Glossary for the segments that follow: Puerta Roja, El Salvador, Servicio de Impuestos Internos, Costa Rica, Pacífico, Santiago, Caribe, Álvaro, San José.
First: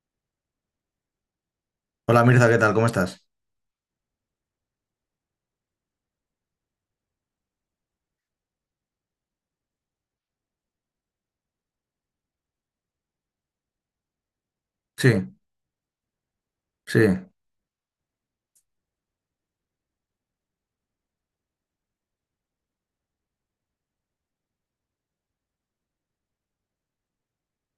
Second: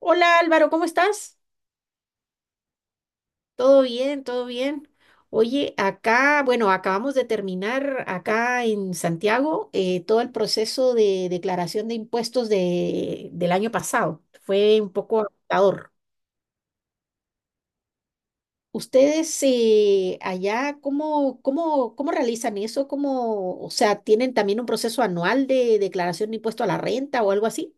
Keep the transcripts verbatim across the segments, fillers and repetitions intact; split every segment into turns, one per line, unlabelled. Hola Álvaro, ¿cómo estás?
Hola Mirza, ¿qué tal? ¿Cómo estás?
Todo bien, todo bien. Oye, acá, bueno, acabamos de terminar acá en Santiago eh, todo el proceso de declaración de impuestos de, del año pasado. Fue un
Sí,
poco agotador.
sí,
¿Ustedes eh, allá cómo, cómo, cómo realizan eso? ¿Cómo, o sea, tienen también un proceso anual de declaración de impuesto a la renta o algo así?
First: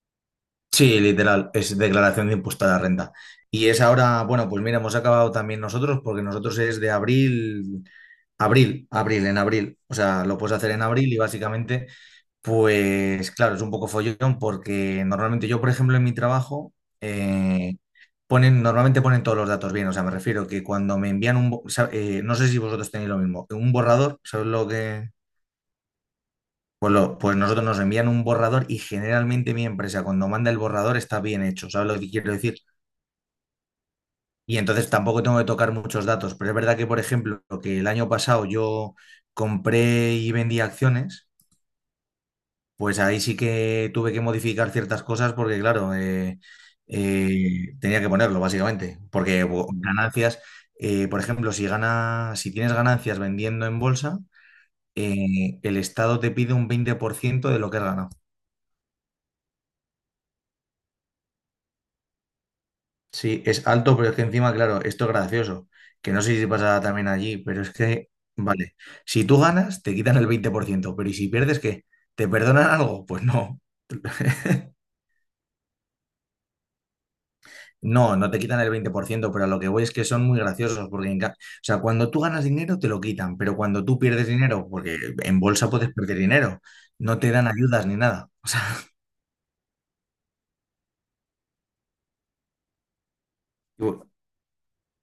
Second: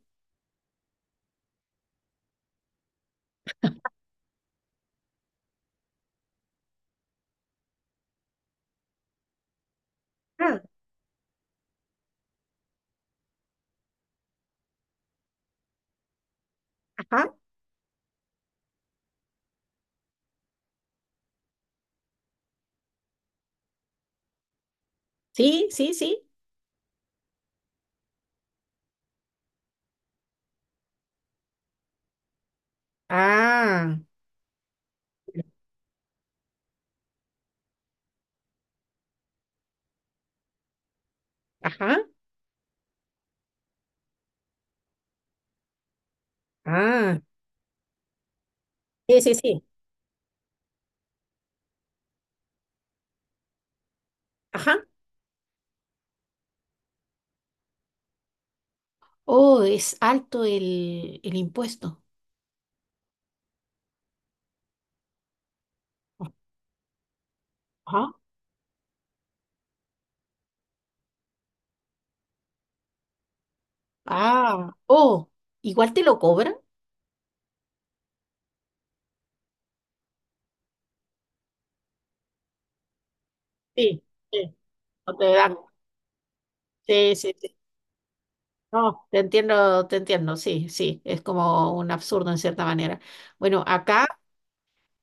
sí, literal, es declaración de impuesto a la renta. Y es ahora, bueno, pues mira, hemos acabado también nosotros porque nosotros es de abril, abril, abril, en abril. O sea, lo puedes
Ah,
hacer en abril y básicamente, pues claro, es un poco follón porque normalmente yo, por ejemplo, en mi trabajo,
ajá.
eh, ponen, normalmente ponen todos los datos bien. O sea, me refiero que cuando me envían un, bo- sa- eh, no sé si vosotros tenéis lo mismo, un borrador, ¿sabes lo que...?
Sí, sí, sí.
Pues, lo- pues nosotros nos envían un borrador y generalmente mi empresa cuando manda el borrador está bien hecho, ¿sabes lo que quiero decir?
Ah,
Y entonces tampoco tengo que tocar muchos datos, pero es verdad que, por ejemplo, que el año pasado yo compré y vendí acciones,
ajá.
pues ahí sí que tuve que modificar ciertas cosas porque, claro, eh,
Ah,
eh, tenía que ponerlo, básicamente,
sí, sí,
porque
sí.
bo- ganancias, eh, por ejemplo, si gana, si tienes ganancias vendiendo en bolsa,
Ajá.
eh, el Estado te pide un veinte por ciento de lo que has ganado.
Oh, es alto el, el impuesto.
Sí, es alto, pero es que encima, claro, esto es gracioso, que no sé si pasa también allí, pero es
Ajá.
que, vale, si tú ganas, te quitan el veinte por ciento. Pero ¿y si pierdes qué? ¿Te perdonan algo? Pues no.
Ah, oh, igual te lo cobran.
No, no te quitan el veinte por ciento. Pero a lo que voy es que son muy graciosos, porque en ca- o sea, cuando tú ganas dinero te lo quitan, pero cuando tú
Sí,
pierdes
sí,
dinero, porque
no te
en
dan.
bolsa puedes perder dinero,
Sí,
no te
sí,
dan
sí.
ayudas ni nada. O sea,
No, te entiendo, te entiendo, sí, sí, es como un absurdo en cierta manera. Bueno, acá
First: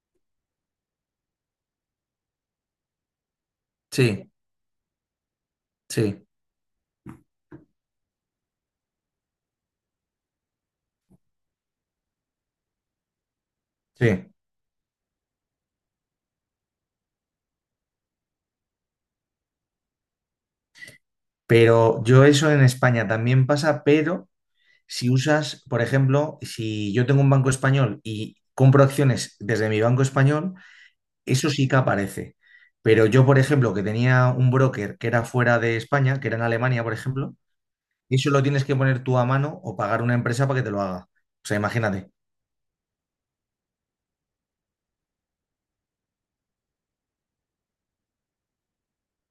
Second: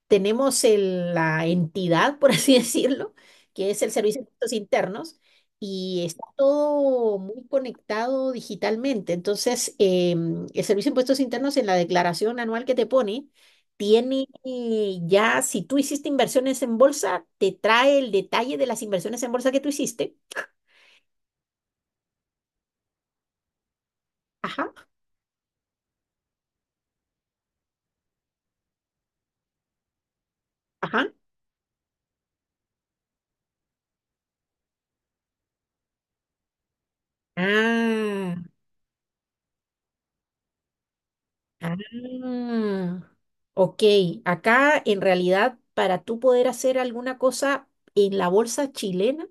tenemos el- la entidad, por así decirlo, que es el Servicio de
sí,
Impuestos Internos, y está
sí,
todo muy conectado digitalmente. Entonces, em, el Servicio de Impuestos Internos en la declaración anual que te pone, tiene
sí.
eh, ya, si tú hiciste inversiones en bolsa, te trae el detalle de las inversiones en bolsa que tú hiciste.
Pero yo eso en España también pasa, pero...
Ajá,
Si usas, por ejemplo, si yo tengo un banco español y compro acciones desde mi banco español,
ajá.
eso sí que aparece. Pero yo, por ejemplo, que tenía un broker que era fuera de España, que era en Alemania, por ejemplo, eso
Ah.
lo tienes que poner tú a mano o pagar una empresa para que te lo haga. O sea,
Ah,
imagínate,
ok. Acá en realidad para tú poder hacer alguna cosa en la bolsa chilena,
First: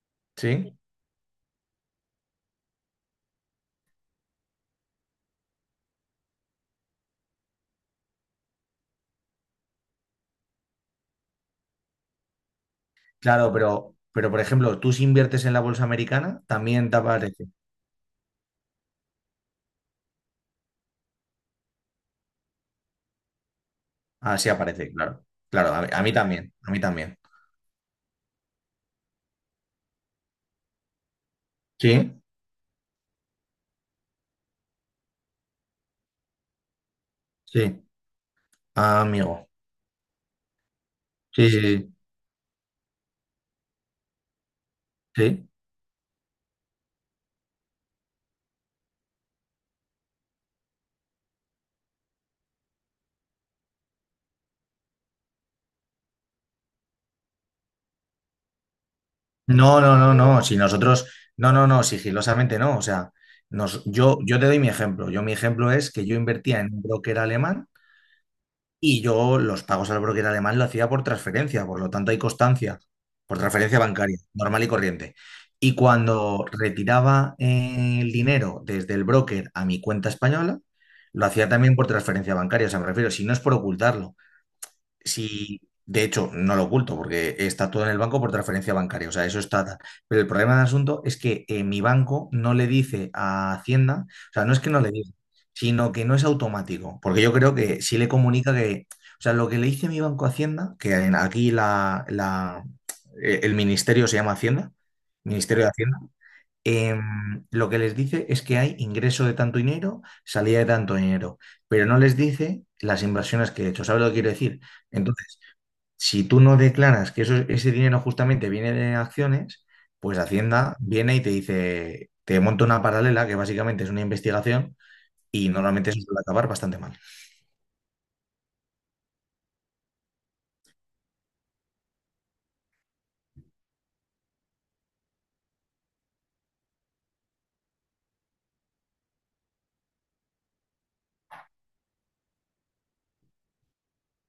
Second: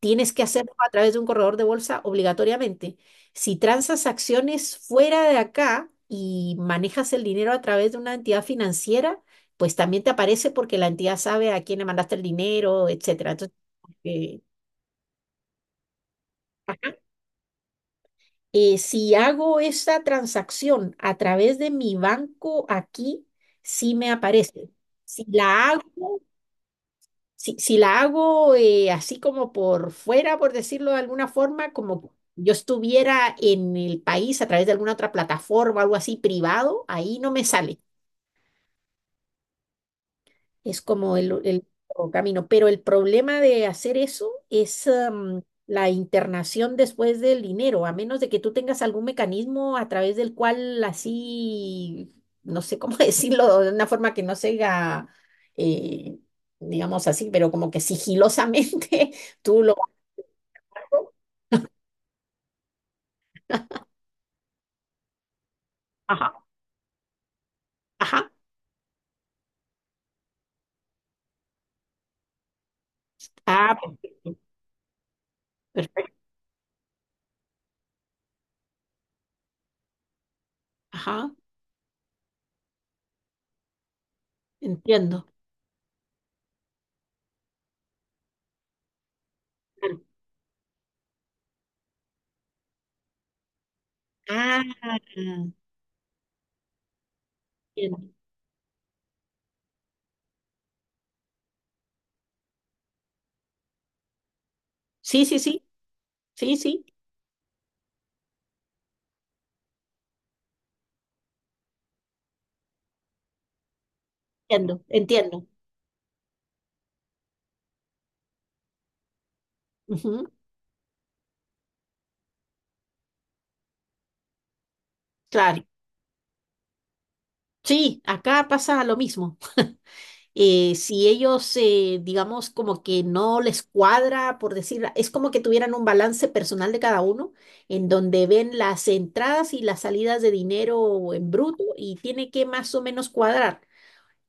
tienes que hacerlo
¿sí?
a través de un corredor de bolsa obligatoriamente. Si transas acciones fuera de acá y manejas el dinero a través de una entidad financiera, pues también te aparece porque la entidad sabe a quién le mandaste el dinero, etcétera.
Claro,
Entonces,
pero, pero por
eh,
ejemplo, tú si inviertes en la bolsa americana, también te aparece.
eh, si hago esa transacción a través de mi banco aquí, sí me
Ah, sí
aparece.
aparece, claro.
Si la
Claro, a mí, a mí
hago,
también, a mí también.
si, si la hago eh, así como por fuera, por decirlo de alguna forma, como
Sí,
yo estuviera en el país a través de alguna otra plataforma, algo así privado, ahí no me sale.
sí, ah, amigo.
Es como el, sí,
Sí,
el
sí, sí.
único camino. Pero el problema de hacer eso es, em,
Sí.
la internación después del dinero, a menos de que tú tengas algún mecanismo a través del cual así, no sé cómo decirlo, de una forma que no sea, eh, digamos así, pero como que sigilosamente tú lo...
No, no, no, no. Si nosotros, no, no, no, sigilosamente no. O sea, nos, yo, yo te doy mi ejemplo. Yo, mi ejemplo es que yo
Ajá,
invertía en un broker alemán
ajá.
y yo los pagos al broker alemán lo hacía por transferencia, por lo tanto hay constancia, por
Ah,
transferencia bancaria,
perfecto,
normal y corriente. Y
perfecto.
cuando retiraba eh, el dinero desde el broker a mi cuenta española, lo
Ajá,
hacía también por transferencia bancaria. O sea, me refiero, si no es por ocultarlo.
entiendo.
Si, de hecho, no lo oculto porque está todo en el banco por transferencia bancaria, o sea, eso está tal. Pero el problema del asunto es que eh, mi banco no le dice a Hacienda, o sea, no es que no le
Ah,
diga, sino que no es automático, porque yo creo que sí le
entiendo.
comunica que, o sea, lo que le dice mi banco a Hacienda, que en- aquí la, la- eh, el ministerio se llama Hacienda,
Sí, sí,
Ministerio
sí,
de Hacienda,
sí, sí,
em, lo que les dice es que hay ingreso de tanto dinero, salida de tanto dinero, pero no les dice las inversiones que he hecho. ¿Sabes lo que quiero decir?
entiendo,
Entonces,
entiendo.
si tú no declaras que eso, ese dinero justamente viene de acciones, pues
Ujú.
Hacienda viene y te dice, te monta una paralela que básicamente es una investigación y
Claro,
normalmente eso suele acabar bastante mal.
sí, acá pasa lo mismo. Eh, si ellos, eh, digamos, como que no les cuadra, por decir, es como que tuvieran un balance personal de cada uno, en donde ven las entradas y las salidas de dinero en bruto y tiene que más o menos cuadrar.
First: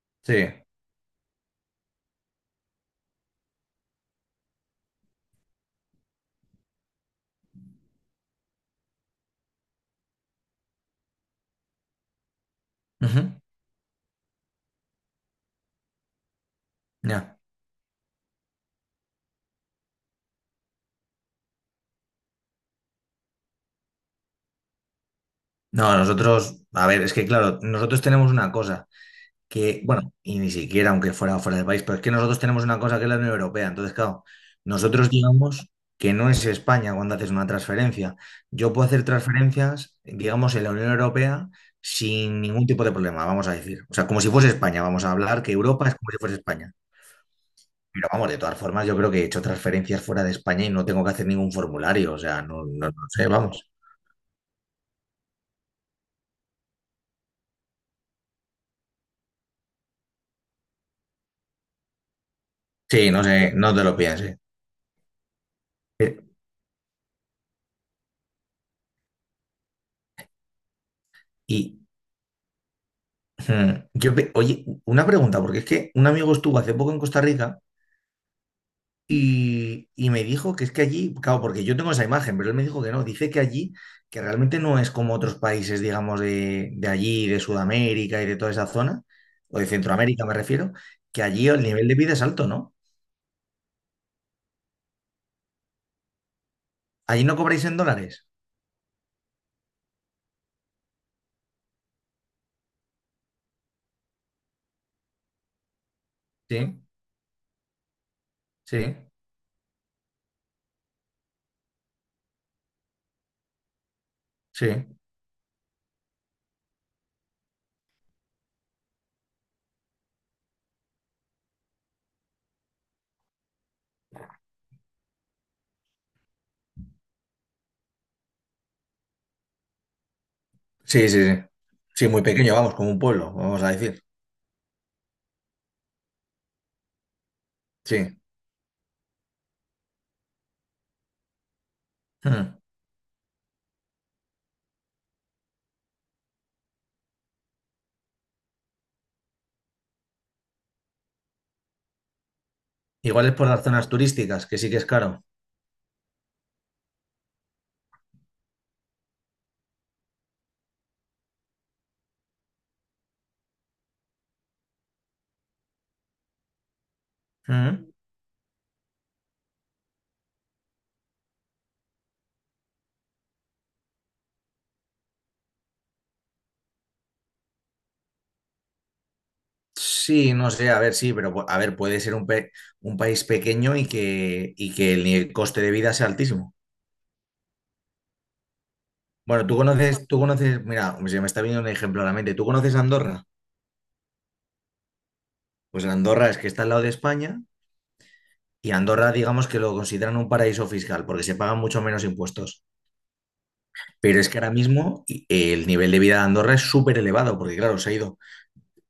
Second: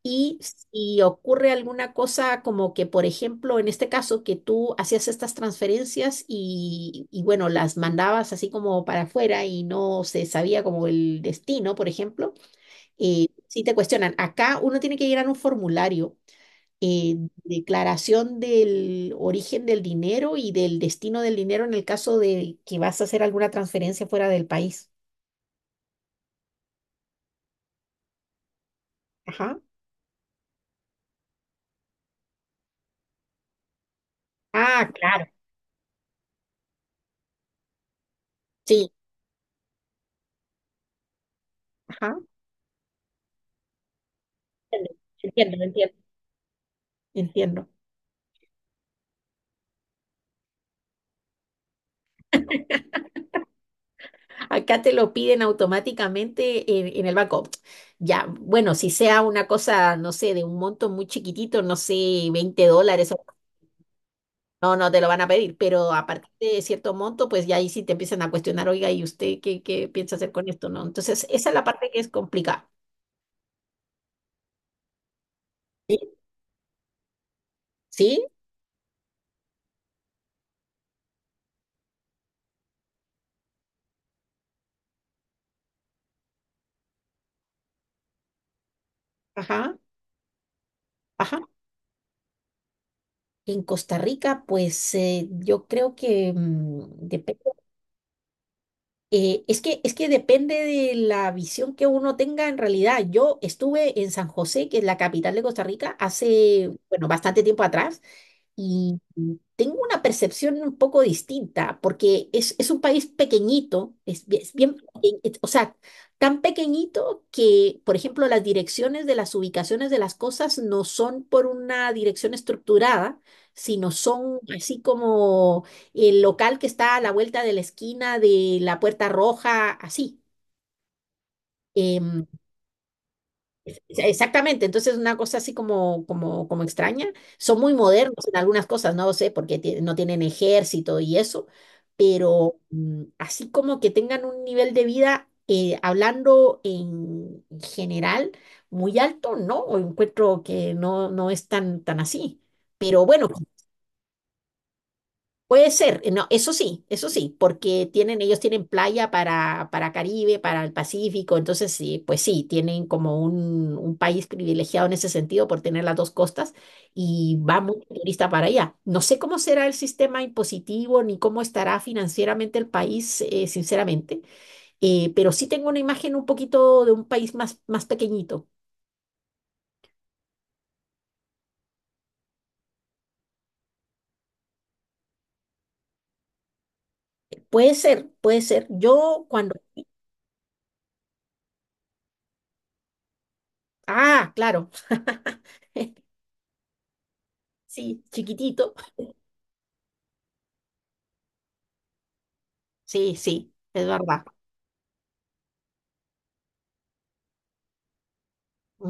Y
Sí.
si ocurre alguna cosa como que, por ejemplo, en este caso, que tú hacías estas transferencias y, y bueno, las mandabas así como para afuera y no se sabía como el destino, por ejemplo eh,
Ujú.
si te cuestionan, acá uno tiene que llenar un formulario, eh,
Ya.
declaración del origen del dinero y del destino del dinero en el caso de que vas a hacer alguna transferencia fuera del país.
No, nosotros, a ver, es que claro, nosotros tenemos una cosa,
Ajá.
que, bueno, y ni siquiera aunque fuera fuera del país, pero es que nosotros tenemos una cosa que es la Unión Europea. Entonces, claro,
Ah,
nosotros
claro,
digamos que no es España cuando haces una transferencia. Yo puedo
sí.
hacer transferencias, digamos, en la Unión Europea
Ajá.
sin ningún tipo de problema, vamos a decir. O sea, como si fuese España,
Entiendo,
vamos a hablar que
entiendo,
Europa es
entiendo.
como si fuese España.
Entiendo.
Pero vamos, de todas formas, yo creo que he hecho transferencias fuera de España y no tengo que hacer ningún formulario. O sea, no, no, no sé, vamos.
Acá te lo piden automáticamente en, en el banco. Ya, bueno, si sea una cosa, no sé, de un monto muy chiquitito, no sé, veinte
Sí,
dólares
no sé, no te lo pienses.
No, no te lo van a pedir, pero a
Eh,
partir de cierto monto, pues ya ahí sí te empiezan a cuestionar, oiga, ¿y usted qué, qué piensa hacer con esto? ¿No? Entonces, esa es la
Y,
parte que es complicada.
Hmm. Yo, pe- oye, una pregunta, porque es que un
Sí,
amigo estuvo hace poco en Costa Rica
sí,
y, y me dijo que es que allí, claro, porque yo tengo esa imagen, pero él me dijo que no, dice que allí, que realmente no es como otros países, digamos, de, de allí, de Sudamérica y de toda esa zona, o de
ajá,
Centroamérica me refiero, que
ajá.
allí el nivel de vida es alto, ¿no?
En Costa Rica, pues eh, yo creo que mm,
Allí no
depende.
cobráis en dólares.
Eh, es que, es que depende de la visión que uno tenga en realidad. Yo estuve en San José, que es la capital de Costa Rica, hace,
Sí,
bueno, bastante tiempo atrás,
sí,
y tengo una percepción un poco distinta, porque es, es un país pequeñito, es, bi- es
sí.
bien, peque- es- o sea, tan pequeñito que, por ejemplo, las direcciones de las ubicaciones de las cosas no son por una dirección estructurada, sino son así como el local que está a la vuelta de la esquina de la Puerta Roja, así.
Sí, sí, sí. Sí, muy
Em,
pequeño, vamos, como un pueblo, vamos a
e-,
decir.
exactamente, entonces una cosa así como, como, como extraña. Son muy
Sí.
modernos en algunas cosas, no lo sé, porque ti- no tienen ejército y eso,
Hmm.
pero mm, así como que tengan un nivel de vida, eh, hablando en general, muy alto, ¿no? O encuentro que no, no es tan, tan así. Pero
Igual
bueno,
es por las zonas turísticas, que sí que es caro.
puede ser, eh, no, eso sí, eso sí, porque tienen, ellos tienen playa para, para Caribe, para el Pacífico, entonces sí, pues sí, tienen como un, un país privilegiado en ese sentido por tener las dos costas y va mucho turista para allá. No sé cómo será el sistema impositivo ni cómo estará financieramente el país, eh, sinceramente, eh, pero sí tengo una imagen un poquito de un país más, más pequeñito.
Sí, no sé, a ver, sí, pero pu- a ver, puede ser un, pe- un país pequeño y que, y que, el, nivel- coste de vida sea altísimo.
Puede ser, puede ser. Yo
Bueno,
cuando...
tú conoces, tú conoces, mira, se me está viniendo un ejemplo a la mente. ¿Tú conoces Andorra?
Ah, claro.
Pues Andorra es que está al lado de España
Sí,
y
chiquitito.
Andorra, digamos que lo consideran un paraíso fiscal porque se pagan mucho menos impuestos.
Sí, sí, es
Pero
verdad.
es que ahora mismo y- el nivel de vida de Andorra es súper elevado porque, claro, se ha ido.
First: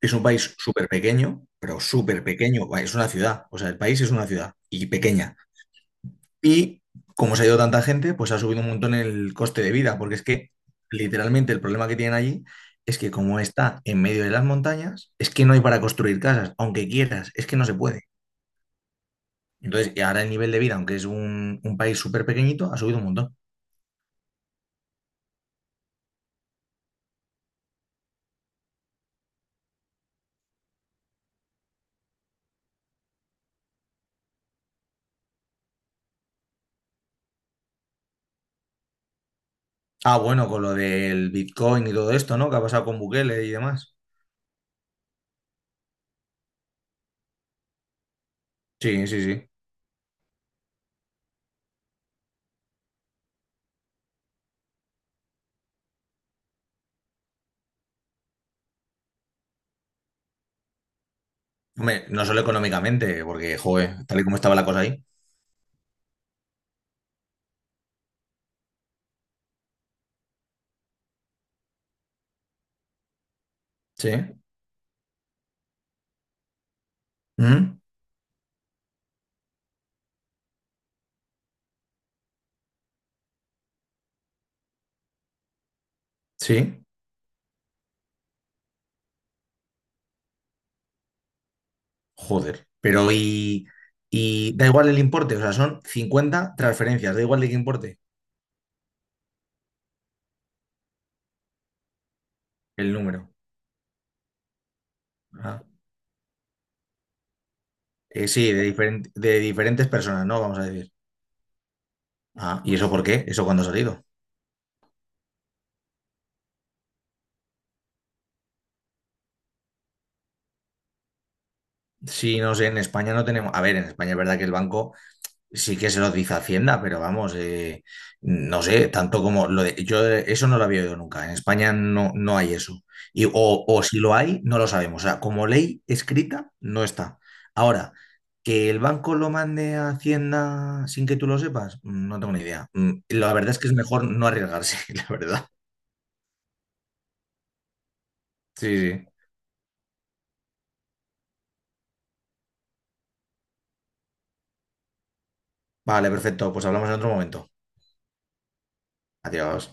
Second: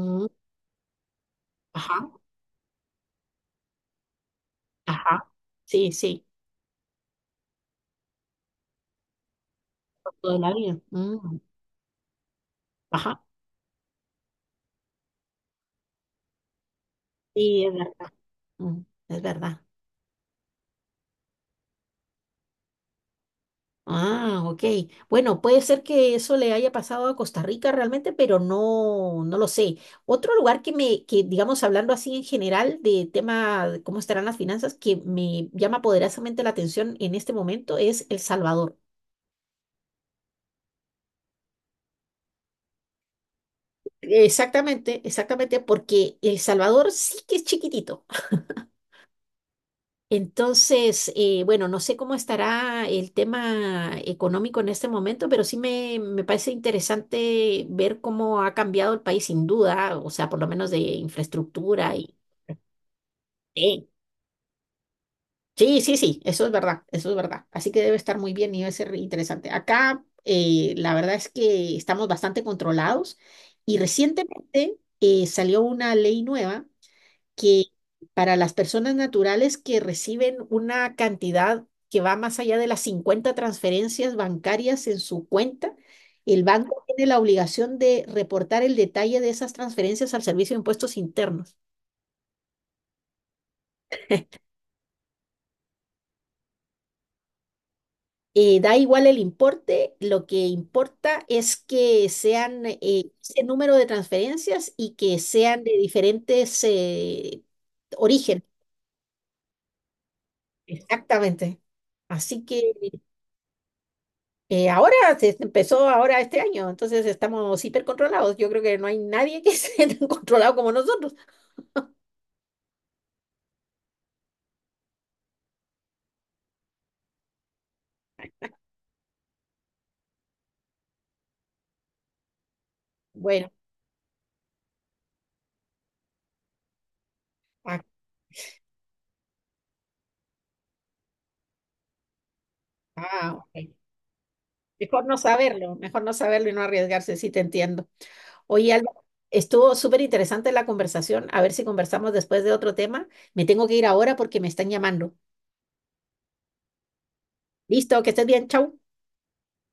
Es un país súper pequeño, pero
ajá,
súper pequeño. Es una ciudad, o sea, el país es una ciudad y
ajá.
pequeña.
Sí, sí,
Y como se ha ido tanta gente, pues ha subido un montón el coste de vida,
por
porque es
toda
que
la vida. Mm,
literalmente el problema que tienen allí es que
ajá,
como está en medio de las montañas, es que no hay para construir casas, aunque quieras, es que
sí,
no
es
se
verdad.
puede.
Mm, es verdad.
Entonces, y ahora el nivel de vida, aunque es un, un país súper pequeñito, ha subido un montón.
Ah, ok. Bueno, puede ser que eso le haya pasado a Costa Rica realmente, pero no, no lo sé. Otro lugar que me, que digamos, hablando así en general de tema de cómo estarán las finanzas, que me llama poderosamente la atención en este momento es El Salvador.
Ah, bueno, con lo del Bitcoin y todo esto, ¿no? Que ha pasado con Bukele y demás.
Exactamente, exactamente, porque El Salvador sí que es chiquitito.
Sí, sí, sí.
Entonces, eh, bueno, no sé cómo estará el tema económico en este momento, pero sí me, me parece interesante ver cómo ha cambiado el país sin duda, o sea, por lo menos de infraestructura
Hombre,
y...
no solo económicamente, porque,
Sí,
joder, tal y como estaba la cosa ahí.
sí, sí, sí, eso es verdad, eso es verdad. Así que debe estar muy bien y debe ser interesante. Acá, eh, la verdad es que estamos bastante controlados y
Sí.
recientemente eh, salió una ley nueva que
¿Mm?
para las personas naturales que reciben una cantidad que va más allá de las cincuenta transferencias bancarias en su cuenta, el
Sí.
banco tiene la obligación de reportar el detalle de esas transferencias al Servicio de Impuestos Internos.
Joder, pero y, y da igual el importe, o sea, son cincuenta transferencias, da igual de qué importe
Eh, da igual el importe, lo que importa es que sean eh,
el número.
ese número de transferencias y que
Ah,
sean de diferentes eh,
eh,
origen.
sí, de, diferen- de diferentes personas, ¿no? Vamos a decir.
Exactamente. Así
Ah,
que
¿y eso por qué? ¿Eso cuándo ha salido?
Eh, ahora se se empezó ahora este año, entonces estamos hipercontrolados. Yo creo que no hay nadie que esté tan controlado como nosotros.
Sí, no sé, en España no tenemos. A ver, en España es verdad que el banco sí que se los dice Hacienda, pero vamos, eh, no sé, tanto como lo de, yo eh, eso no lo había oído nunca. En España no, no hay eso. Y, o,
Bueno,
o si lo hay, no lo sabemos. O sea, como ley escrita, no está.
ah,
Ahora, que el banco lo mande a Hacienda sin que tú lo sepas, mm, no tengo ni idea. Mm, La
ah,
verdad es que
ok.
es mejor no arriesgarse,
Mejor
la
no
verdad.
saberlo, mejor no saberlo y no arriesgarse, sí te entiendo. Oye,
Sí,
Álvaro,
sí.
estuvo súper interesante la conversación. A ver si conversamos después de otro tema. Me tengo que ir ahora porque me están llamando.
Vale, perfecto. Pues hablamos en otro momento.
Listo, que estés bien, chau.
Adiós.